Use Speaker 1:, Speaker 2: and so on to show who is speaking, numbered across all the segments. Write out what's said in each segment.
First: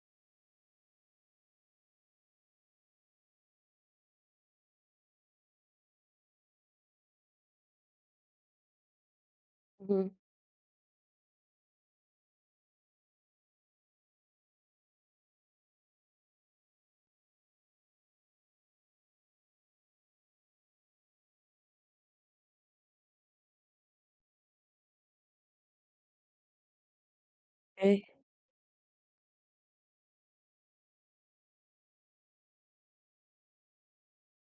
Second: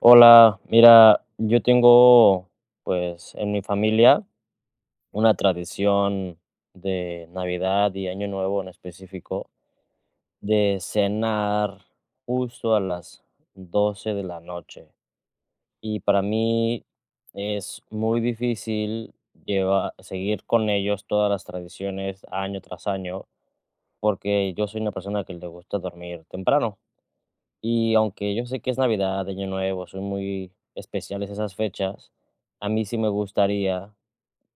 Speaker 1: Hola, mira, yo tengo, pues, en mi familia una tradición de Navidad y Año Nuevo en específico,
Speaker 2: Ujú,
Speaker 1: de cenar justo a las 12 de la noche. Y para mí es muy difícil seguir con ellos todas las tradiciones año tras año, porque yo soy una persona que le gusta dormir temprano. Y
Speaker 2: okey,
Speaker 1: aunque yo sé que es Navidad, Año Nuevo, son muy especiales esas fechas, a mí sí me gustaría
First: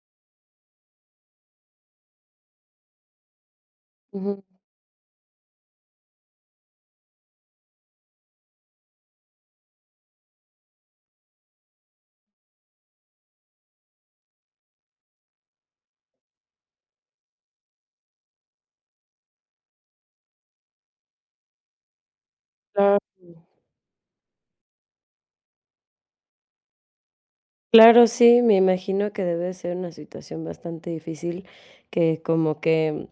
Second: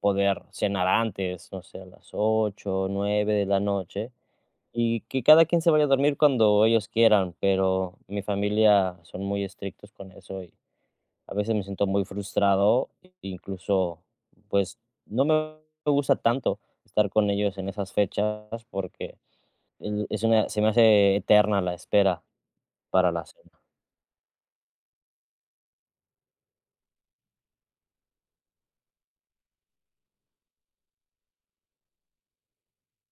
Speaker 1: poder cenar antes, no sé, a las 8, 9 de la noche,
Speaker 2: ujú,
Speaker 1: y que cada quien se vaya a dormir cuando ellos quieran, pero mi familia son muy estrictos con eso y a veces me siento muy frustrado, e incluso, pues, no me gusta tanto estar con ellos en esas fechas porque el es una se me hace eterna la espera
Speaker 2: claro.
Speaker 1: para la cena.
Speaker 2: Claro, sí, me imagino que debe de ser una situación bastante difícil, que como que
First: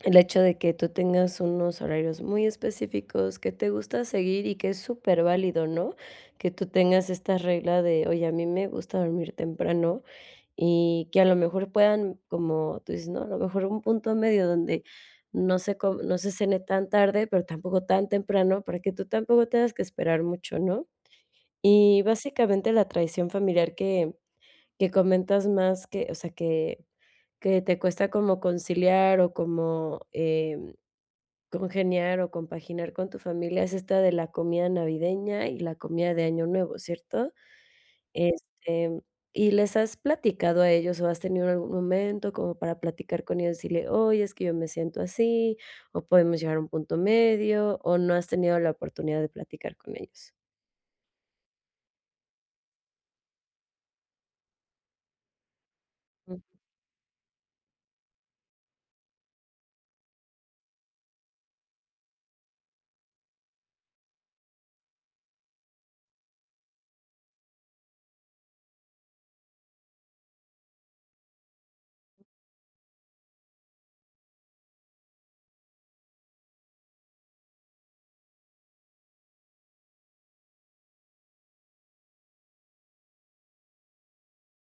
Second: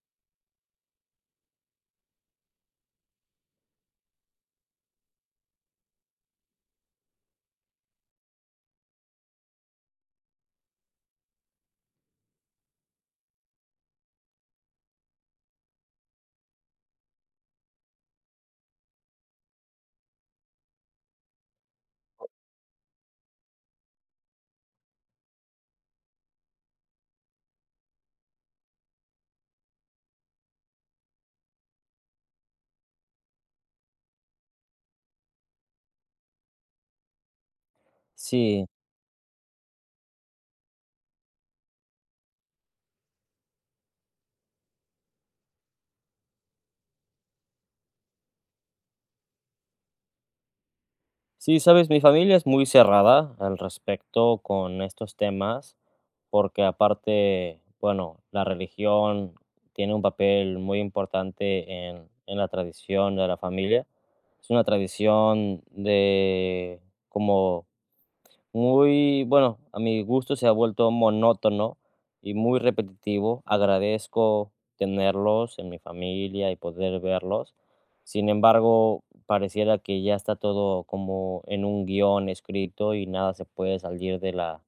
Speaker 2: el hecho de que tú tengas unos horarios muy específicos que te gusta seguir y que es superválido, ¿no? Que tú tengas esta regla de: "Oye, a mí me gusta dormir temprano", y que a lo mejor puedan, como tú dices, ¿no? A lo mejor un punto medio donde no se cene tan tarde, pero tampoco tan temprano, para que tú tampoco tengas que esperar mucho, ¿no? Y básicamente la traición familiar que comentas más que, o sea, que te cuesta como conciliar o como, congeniar o compaginar con tu familia es esta de la comida navideña y la comida de Año Nuevo, ¿cierto?
Speaker 1: Sí.
Speaker 2: Este, ¿y les has platicado a ellos o has tenido algún momento como para platicar con ellos y decirle: "Oye, es que yo me siento así, o podemos llegar a un punto medio", o no has tenido la oportunidad de platicar con ellos?
Speaker 1: Sí, sabes, mi familia es muy cerrada al respecto con estos temas, porque aparte, bueno, la religión tiene un papel muy importante en la tradición de la familia. Es una tradición de como muy, bueno, a mi gusto se ha vuelto monótono y muy repetitivo. Agradezco tenerlos en mi familia y poder verlos. Sin embargo, pareciera que ya está todo como en un guión escrito y nada se puede salir de la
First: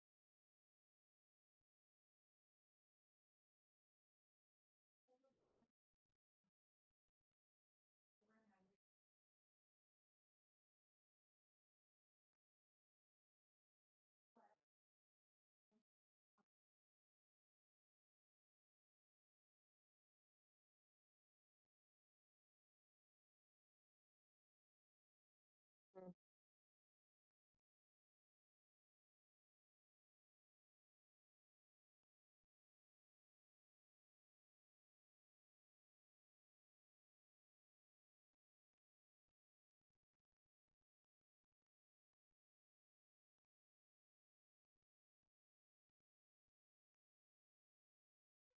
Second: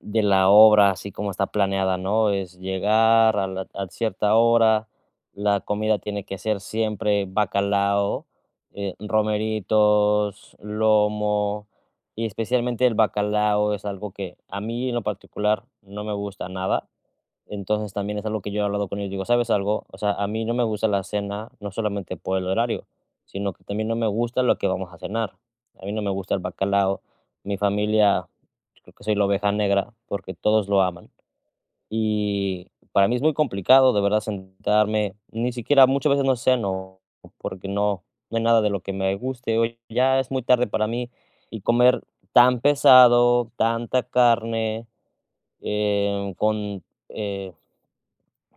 Speaker 1: obra, así como está planeada, ¿no? Es llegar a cierta hora, la comida tiene que ser siempre bacalao, romeritos, lomo, y especialmente el bacalao es algo que a mí en lo particular no me gusta nada. Entonces también es algo que yo he hablado con ellos, digo, ¿sabes algo? O sea, a mí no me gusta la cena, no solamente por el horario, sino que también no me gusta lo que vamos a cenar. A mí no me gusta el bacalao. Mi familia. Creo que soy la oveja negra porque todos lo aman. Y para mí es muy complicado, de verdad, sentarme. Ni siquiera muchas veces no ceno porque no hay nada de lo que me guste. Hoy ya es muy tarde para mí y comer tan pesado, tanta carne, con, eh,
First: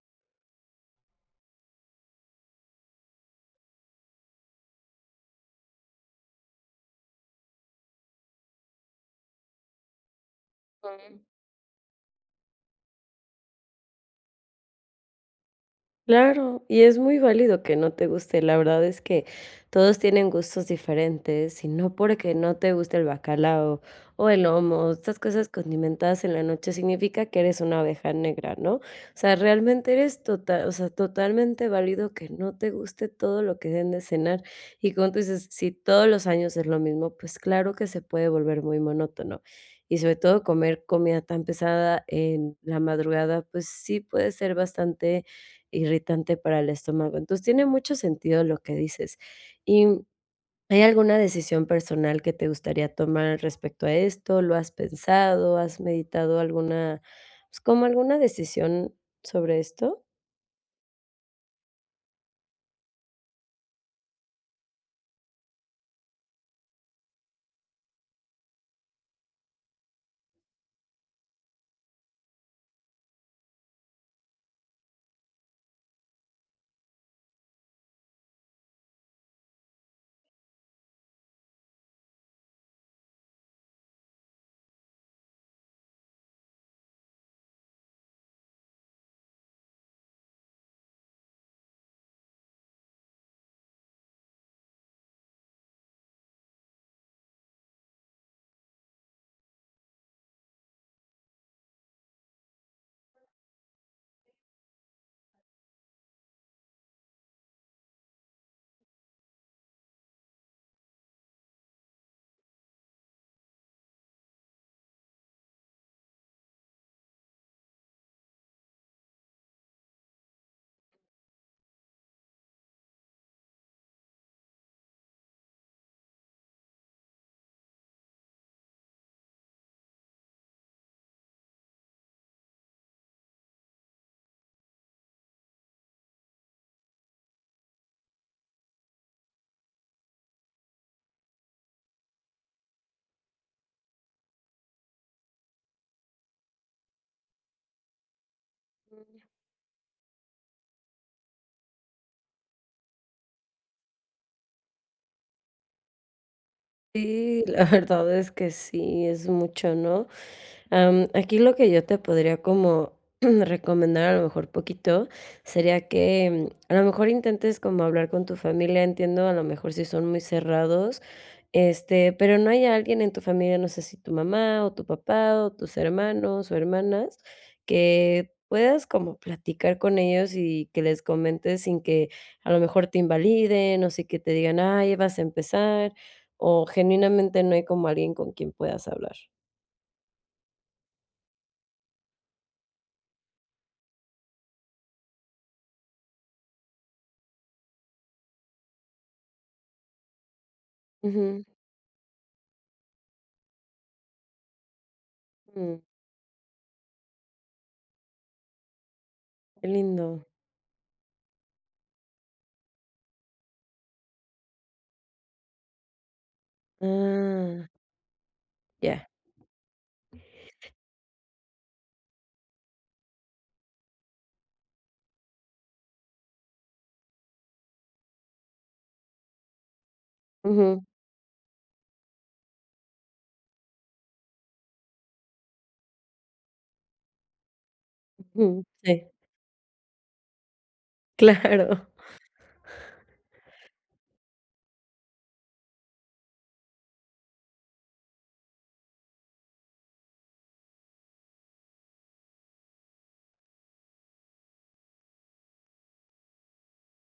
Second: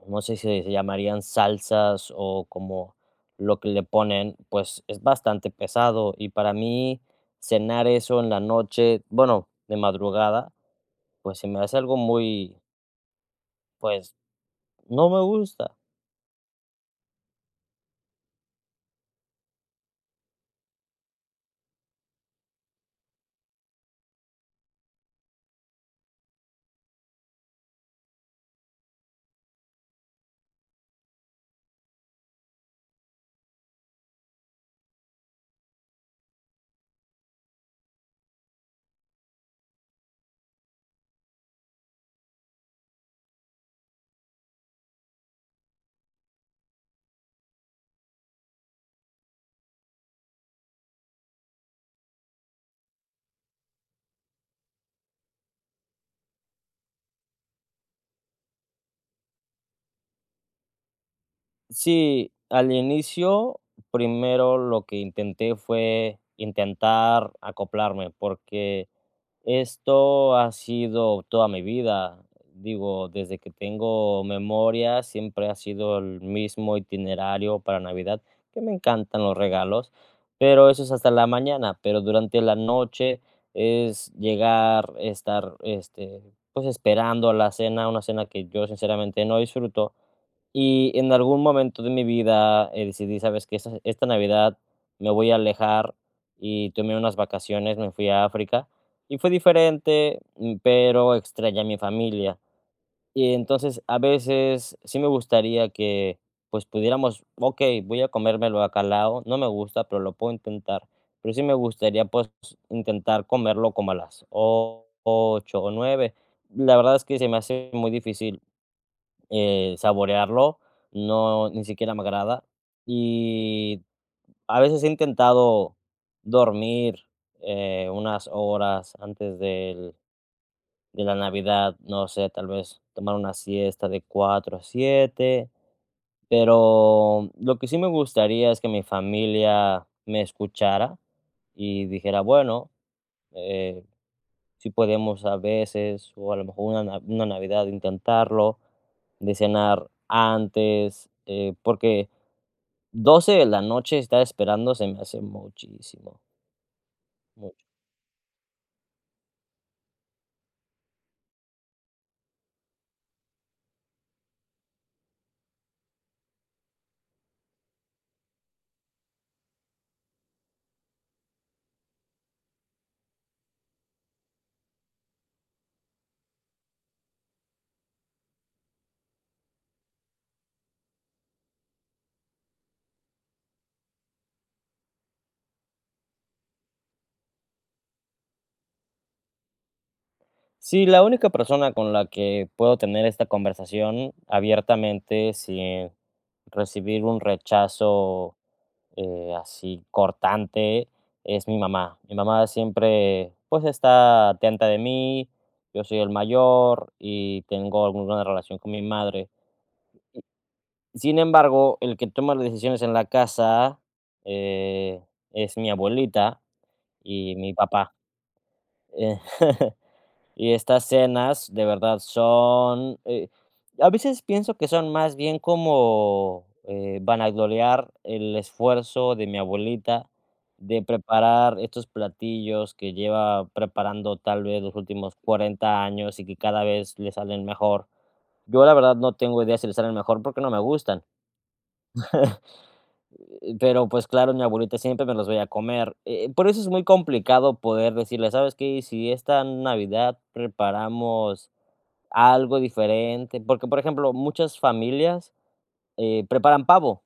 Speaker 1: no sé si se llamarían salsas o como lo que le ponen, pues es bastante pesado. Y para mí cenar eso en la noche, bueno, de madrugada,
Speaker 2: Ujú.
Speaker 1: pues, se me hace algo muy, pues, no me gusta.
Speaker 2: Claro, y es muy válido que no te guste. La verdad es que todos tienen gustos diferentes, y no porque no te guste el bacalao o el lomo, estas cosas condimentadas en la noche significa que eres una abeja negra, ¿no? O sea, realmente eres total, o sea, totalmente válido que no te guste todo lo que den de cenar. Y como tú dices, si todos los años es lo mismo, pues claro que se puede volver muy monótono. Y sobre todo comer comida tan pesada en la madrugada, pues sí puede ser bastante irritante para el estómago. Entonces, tiene mucho sentido lo que dices. ¿Y hay alguna decisión personal que te gustaría tomar respecto a esto? ¿Lo has pensado? ¿Has meditado alguna, pues, como alguna decisión sobre esto?
Speaker 1: Sí, al inicio, primero lo que intenté fue intentar acoplarme, porque esto ha sido toda mi vida. Digo, desde que tengo memoria, siempre ha sido el mismo itinerario para Navidad, que me encantan los regalos, pero eso es hasta la mañana, pero durante la noche es llegar, estar, este, pues esperando a la cena, una cena que yo sinceramente no disfruto, y en algún momento de mi vida, decidí, ¿sabes que esta Navidad me voy a alejar? Y tomé unas vacaciones, me fui a África, y fue diferente, pero extrañé a mi familia. Y entonces, a veces sí me gustaría que, pues, pudiéramos, okey, voy a comerme el bacalao, no me gusta, pero lo puedo intentar. Pero sí me gustaría, pues, intentar comerlo como a las 8 o nueve. La verdad es que se me hace muy difícil saborearlo, no, ni siquiera me agrada. Y a veces he intentado dormir, unas horas antes de la Navidad, no sé, tal vez tomar una siesta de 4 a 7, pero lo que sí me gustaría es que mi familia me escuchara y dijera, bueno, eh, sí podemos a veces, o a lo mejor una Navidad intentarlo, de cenar antes, porque 12 de la noche estar esperando se me hace muchísimo,
Speaker 2: Sí, la
Speaker 1: mucho.
Speaker 2: verdad es que sí, es mucho, ¿no? Aquí lo que yo te podría como recomendar a lo mejor poquito sería que, a lo mejor intentes como hablar con tu familia. Entiendo a lo mejor si son muy cerrados. Este, pero no hay alguien en tu familia, no sé si tu mamá o tu papá o tus hermanos o hermanas, que puedas como platicar con ellos y que les comentes sin que a lo mejor te invaliden o sí que te digan, ay, vas a empezar, o genuinamente no hay como alguien con quien puedas hablar.
Speaker 1: Sí, la única persona con la que puedo tener esta conversación abiertamente sin recibir un rechazo, así cortante,
Speaker 2: Ujú,
Speaker 1: es mi mamá. Mi mamá siempre, pues, está atenta de mí,
Speaker 2: mm,
Speaker 1: yo soy el mayor y tengo alguna relación con mi madre.
Speaker 2: qué lindo.
Speaker 1: Sin embargo, el que toma las decisiones en la casa, eh, es mi abuelita y mi
Speaker 2: Ah,
Speaker 1: papá.
Speaker 2: ya.
Speaker 1: Eh, Y estas cenas de verdad son, a veces pienso que son más bien como, vanagloriar el esfuerzo de mi abuelita
Speaker 2: Ujú,
Speaker 1: de preparar estos platillos que lleva preparando tal vez los últimos 40 años y que cada vez le salen mejor.
Speaker 2: ujú,
Speaker 1: Yo la verdad
Speaker 2: sí,
Speaker 1: no tengo idea si le salen mejor porque no me gustan
Speaker 2: claro.
Speaker 1: eh, Pero pues claro, mi abuelita siempre me los veía comer. Por eso es muy complicado poder decirle, ¿sabes qué? Si esta Navidad preparamos algo diferente, porque por ejemplo, muchas familias, preparan pavo.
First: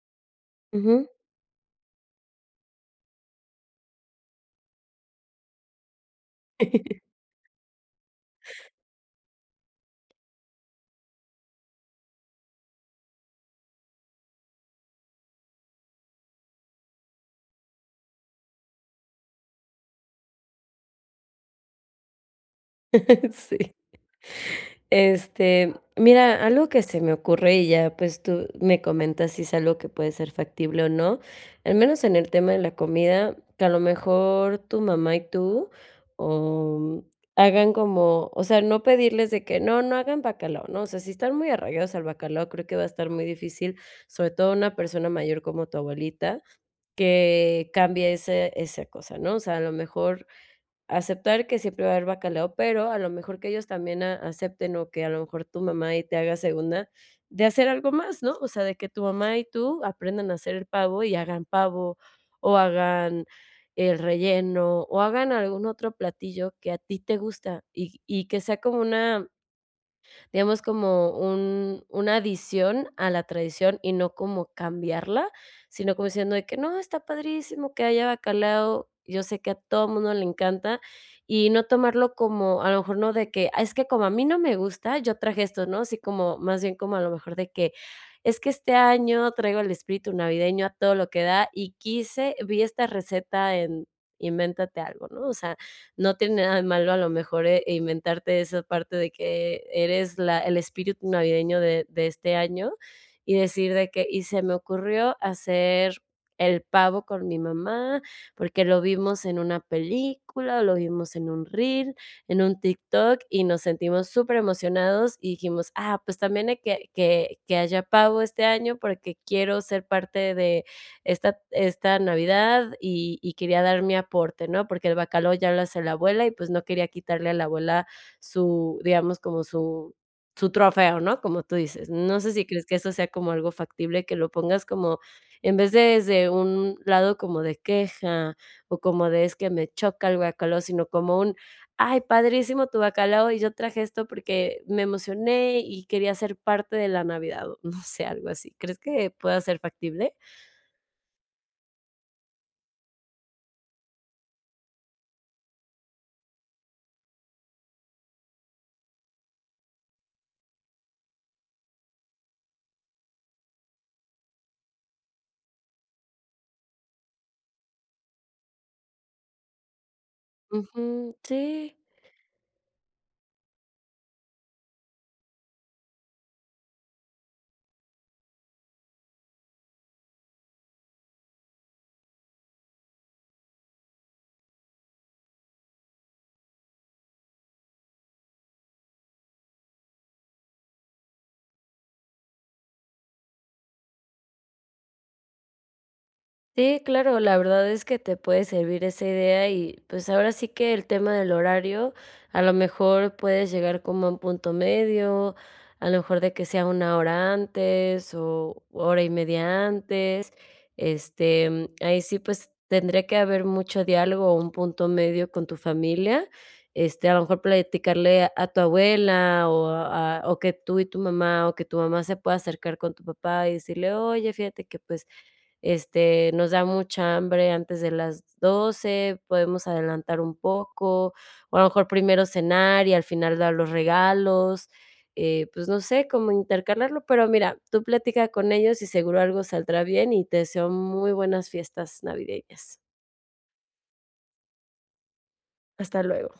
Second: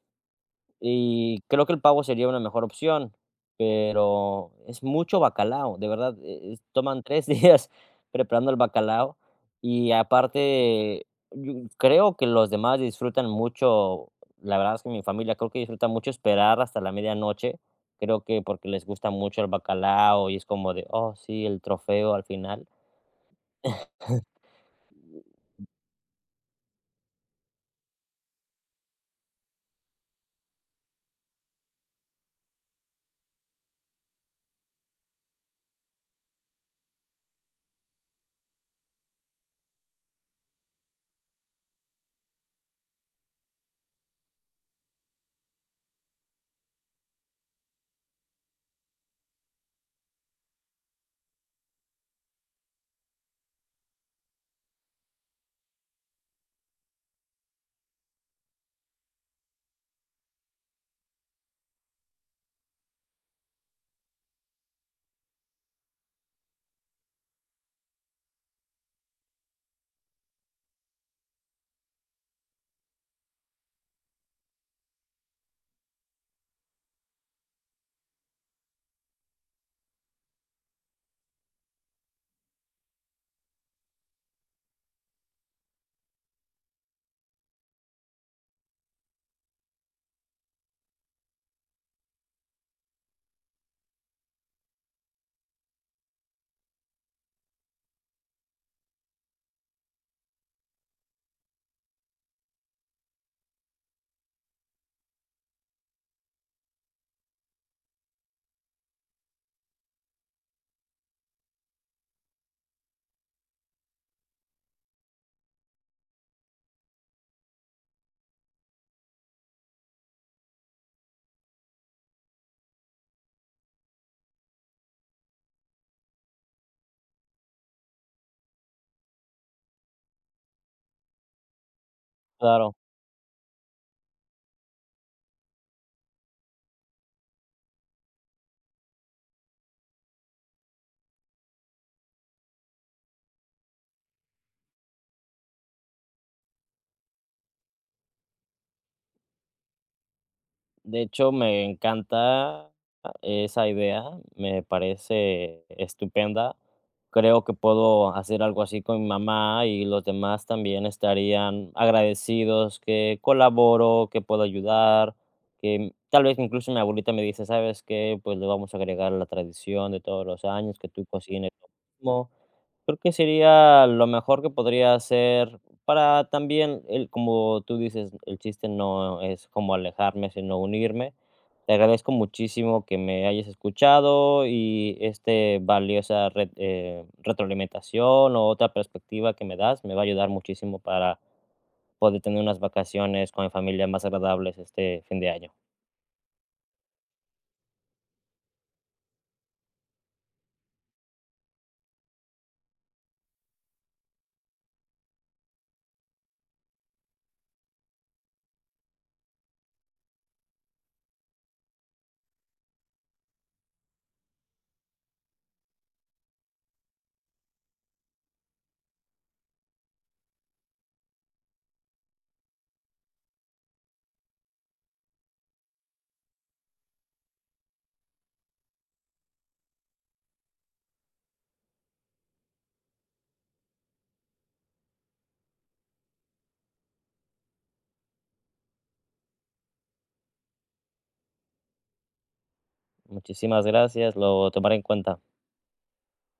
Speaker 2: Ujú.
Speaker 1: Y creo que el pavo sería una mejor opción, pero es mucho bacalao, de verdad, es toman 3 días preparando el bacalao, y aparte, yo creo que los demás disfrutan mucho, la verdad es que mi familia creo que disfruta mucho esperar hasta la medianoche, creo que porque les gusta mucho el bacalao y es como de: "Oh, sí, el trofeo al final".
Speaker 2: Sí. Este, mira, algo que se me ocurre y ya, pues tú me comentas si es algo que puede ser factible o no, al menos en el tema de la comida, que a lo mejor tu mamá y tú, o, hagan como, o sea, no pedirles de que no, no hagan bacalao, ¿no? O sea, si están muy arraigados al bacalao, creo que va a estar muy difícil, sobre todo una persona mayor como tu abuelita, que cambie ese, esa cosa, ¿no? O sea, a lo mejor aceptar que siempre va a haber bacalao, pero a lo mejor que ellos también a acepten, o que a lo mejor tu mamá ahí te haga segunda de hacer algo más, ¿no? O sea, de que tu mamá y tú aprendan a hacer el pavo y hagan pavo, o hagan el relleno, o hagan algún otro platillo que a ti te gusta, y que sea como una, digamos, como un una adición a la tradición y no como cambiarla, sino como diciendo de que: "No, está padrísimo que haya bacalao, yo sé que a todo mundo le encanta", y no tomarlo como, a lo mejor no de que: "Ah, es que como a mí no me gusta, yo traje esto", ¿no? Así como, más bien como a lo mejor de que: "Es que este año traigo el espíritu navideño a todo lo que da y quise vi esta receta en invéntate algo", ¿no? O sea, no tiene nada de malo a lo mejor, e inventarte esa parte de que eres la el espíritu navideño de este año, y decir de que: "Y se me ocurrió hacer el pavo con mi mamá, porque lo vimos en una película, lo vimos en un reel, en un TikTok, y nos sentimos súper emocionados y dijimos: "Ah, pues también hay que haya pavo este año, porque quiero ser parte de esta Navidad y quería dar mi aporte, ¿no? Porque el bacalao ya lo hace la abuela y pues no quería quitarle a la abuela su, digamos, como su trofeo, ¿no? Como tú dices. No sé si crees que
Speaker 1: Claro.
Speaker 2: eso sea como algo factible, que lo pongas como, en vez de desde un lado como de queja o como de es que me choca el bacalao, sino como un, ay, padrísimo tu bacalao y yo traje esto porque me emocioné y quería ser parte de la Navidad, o no sé, algo así. ¿Crees que pueda ser factible?
Speaker 1: De hecho, me encanta esa idea, me parece estupenda. Creo que puedo hacer algo así con mi mamá y los demás también estarían agradecidos que colaboro, que puedo ayudar, que tal vez incluso mi abuelita me dice, ¿sabes qué? Pues le vamos a agregar la tradición de todos los años, que tú
Speaker 2: Ujú,
Speaker 1: cocines lo
Speaker 2: sí.
Speaker 1: mismo. Creo que sería lo mejor que podría hacer para también, el como tú dices, el chiste no es como alejarme, sino unirme. Te agradezco muchísimo que me hayas escuchado y este valiosa retroalimentación o otra perspectiva que me das me va a ayudar muchísimo para poder tener unas vacaciones con mi familia más agradables este fin de año.
Speaker 2: Sí, claro, la verdad es que te puede servir esa idea y pues ahora sí que el tema del horario, a lo mejor puedes llegar como a un punto medio, a lo mejor de que sea una hora antes o hora y media antes, este, ahí sí pues tendría que haber mucho diálogo o un punto medio con tu familia, este, a lo mejor platicarle a tu abuela o, a- o que tú y tu mamá o que tu mamá se pueda acercar con tu papá y decirle, oye, fíjate que pues este, nos da mucha hambre antes de las 12 podemos adelantar un poco, o a lo mejor primero cenar y al final dar los regalos, pues, no sé, cómo intercalarlo, pero mira, tú platica con ellos y seguro algo saldrá bien y te deseo muy buenas fiestas navideñas.
Speaker 1: Muchísimas gracias, lo tomaré en cuenta.
Speaker 2: Hasta luego.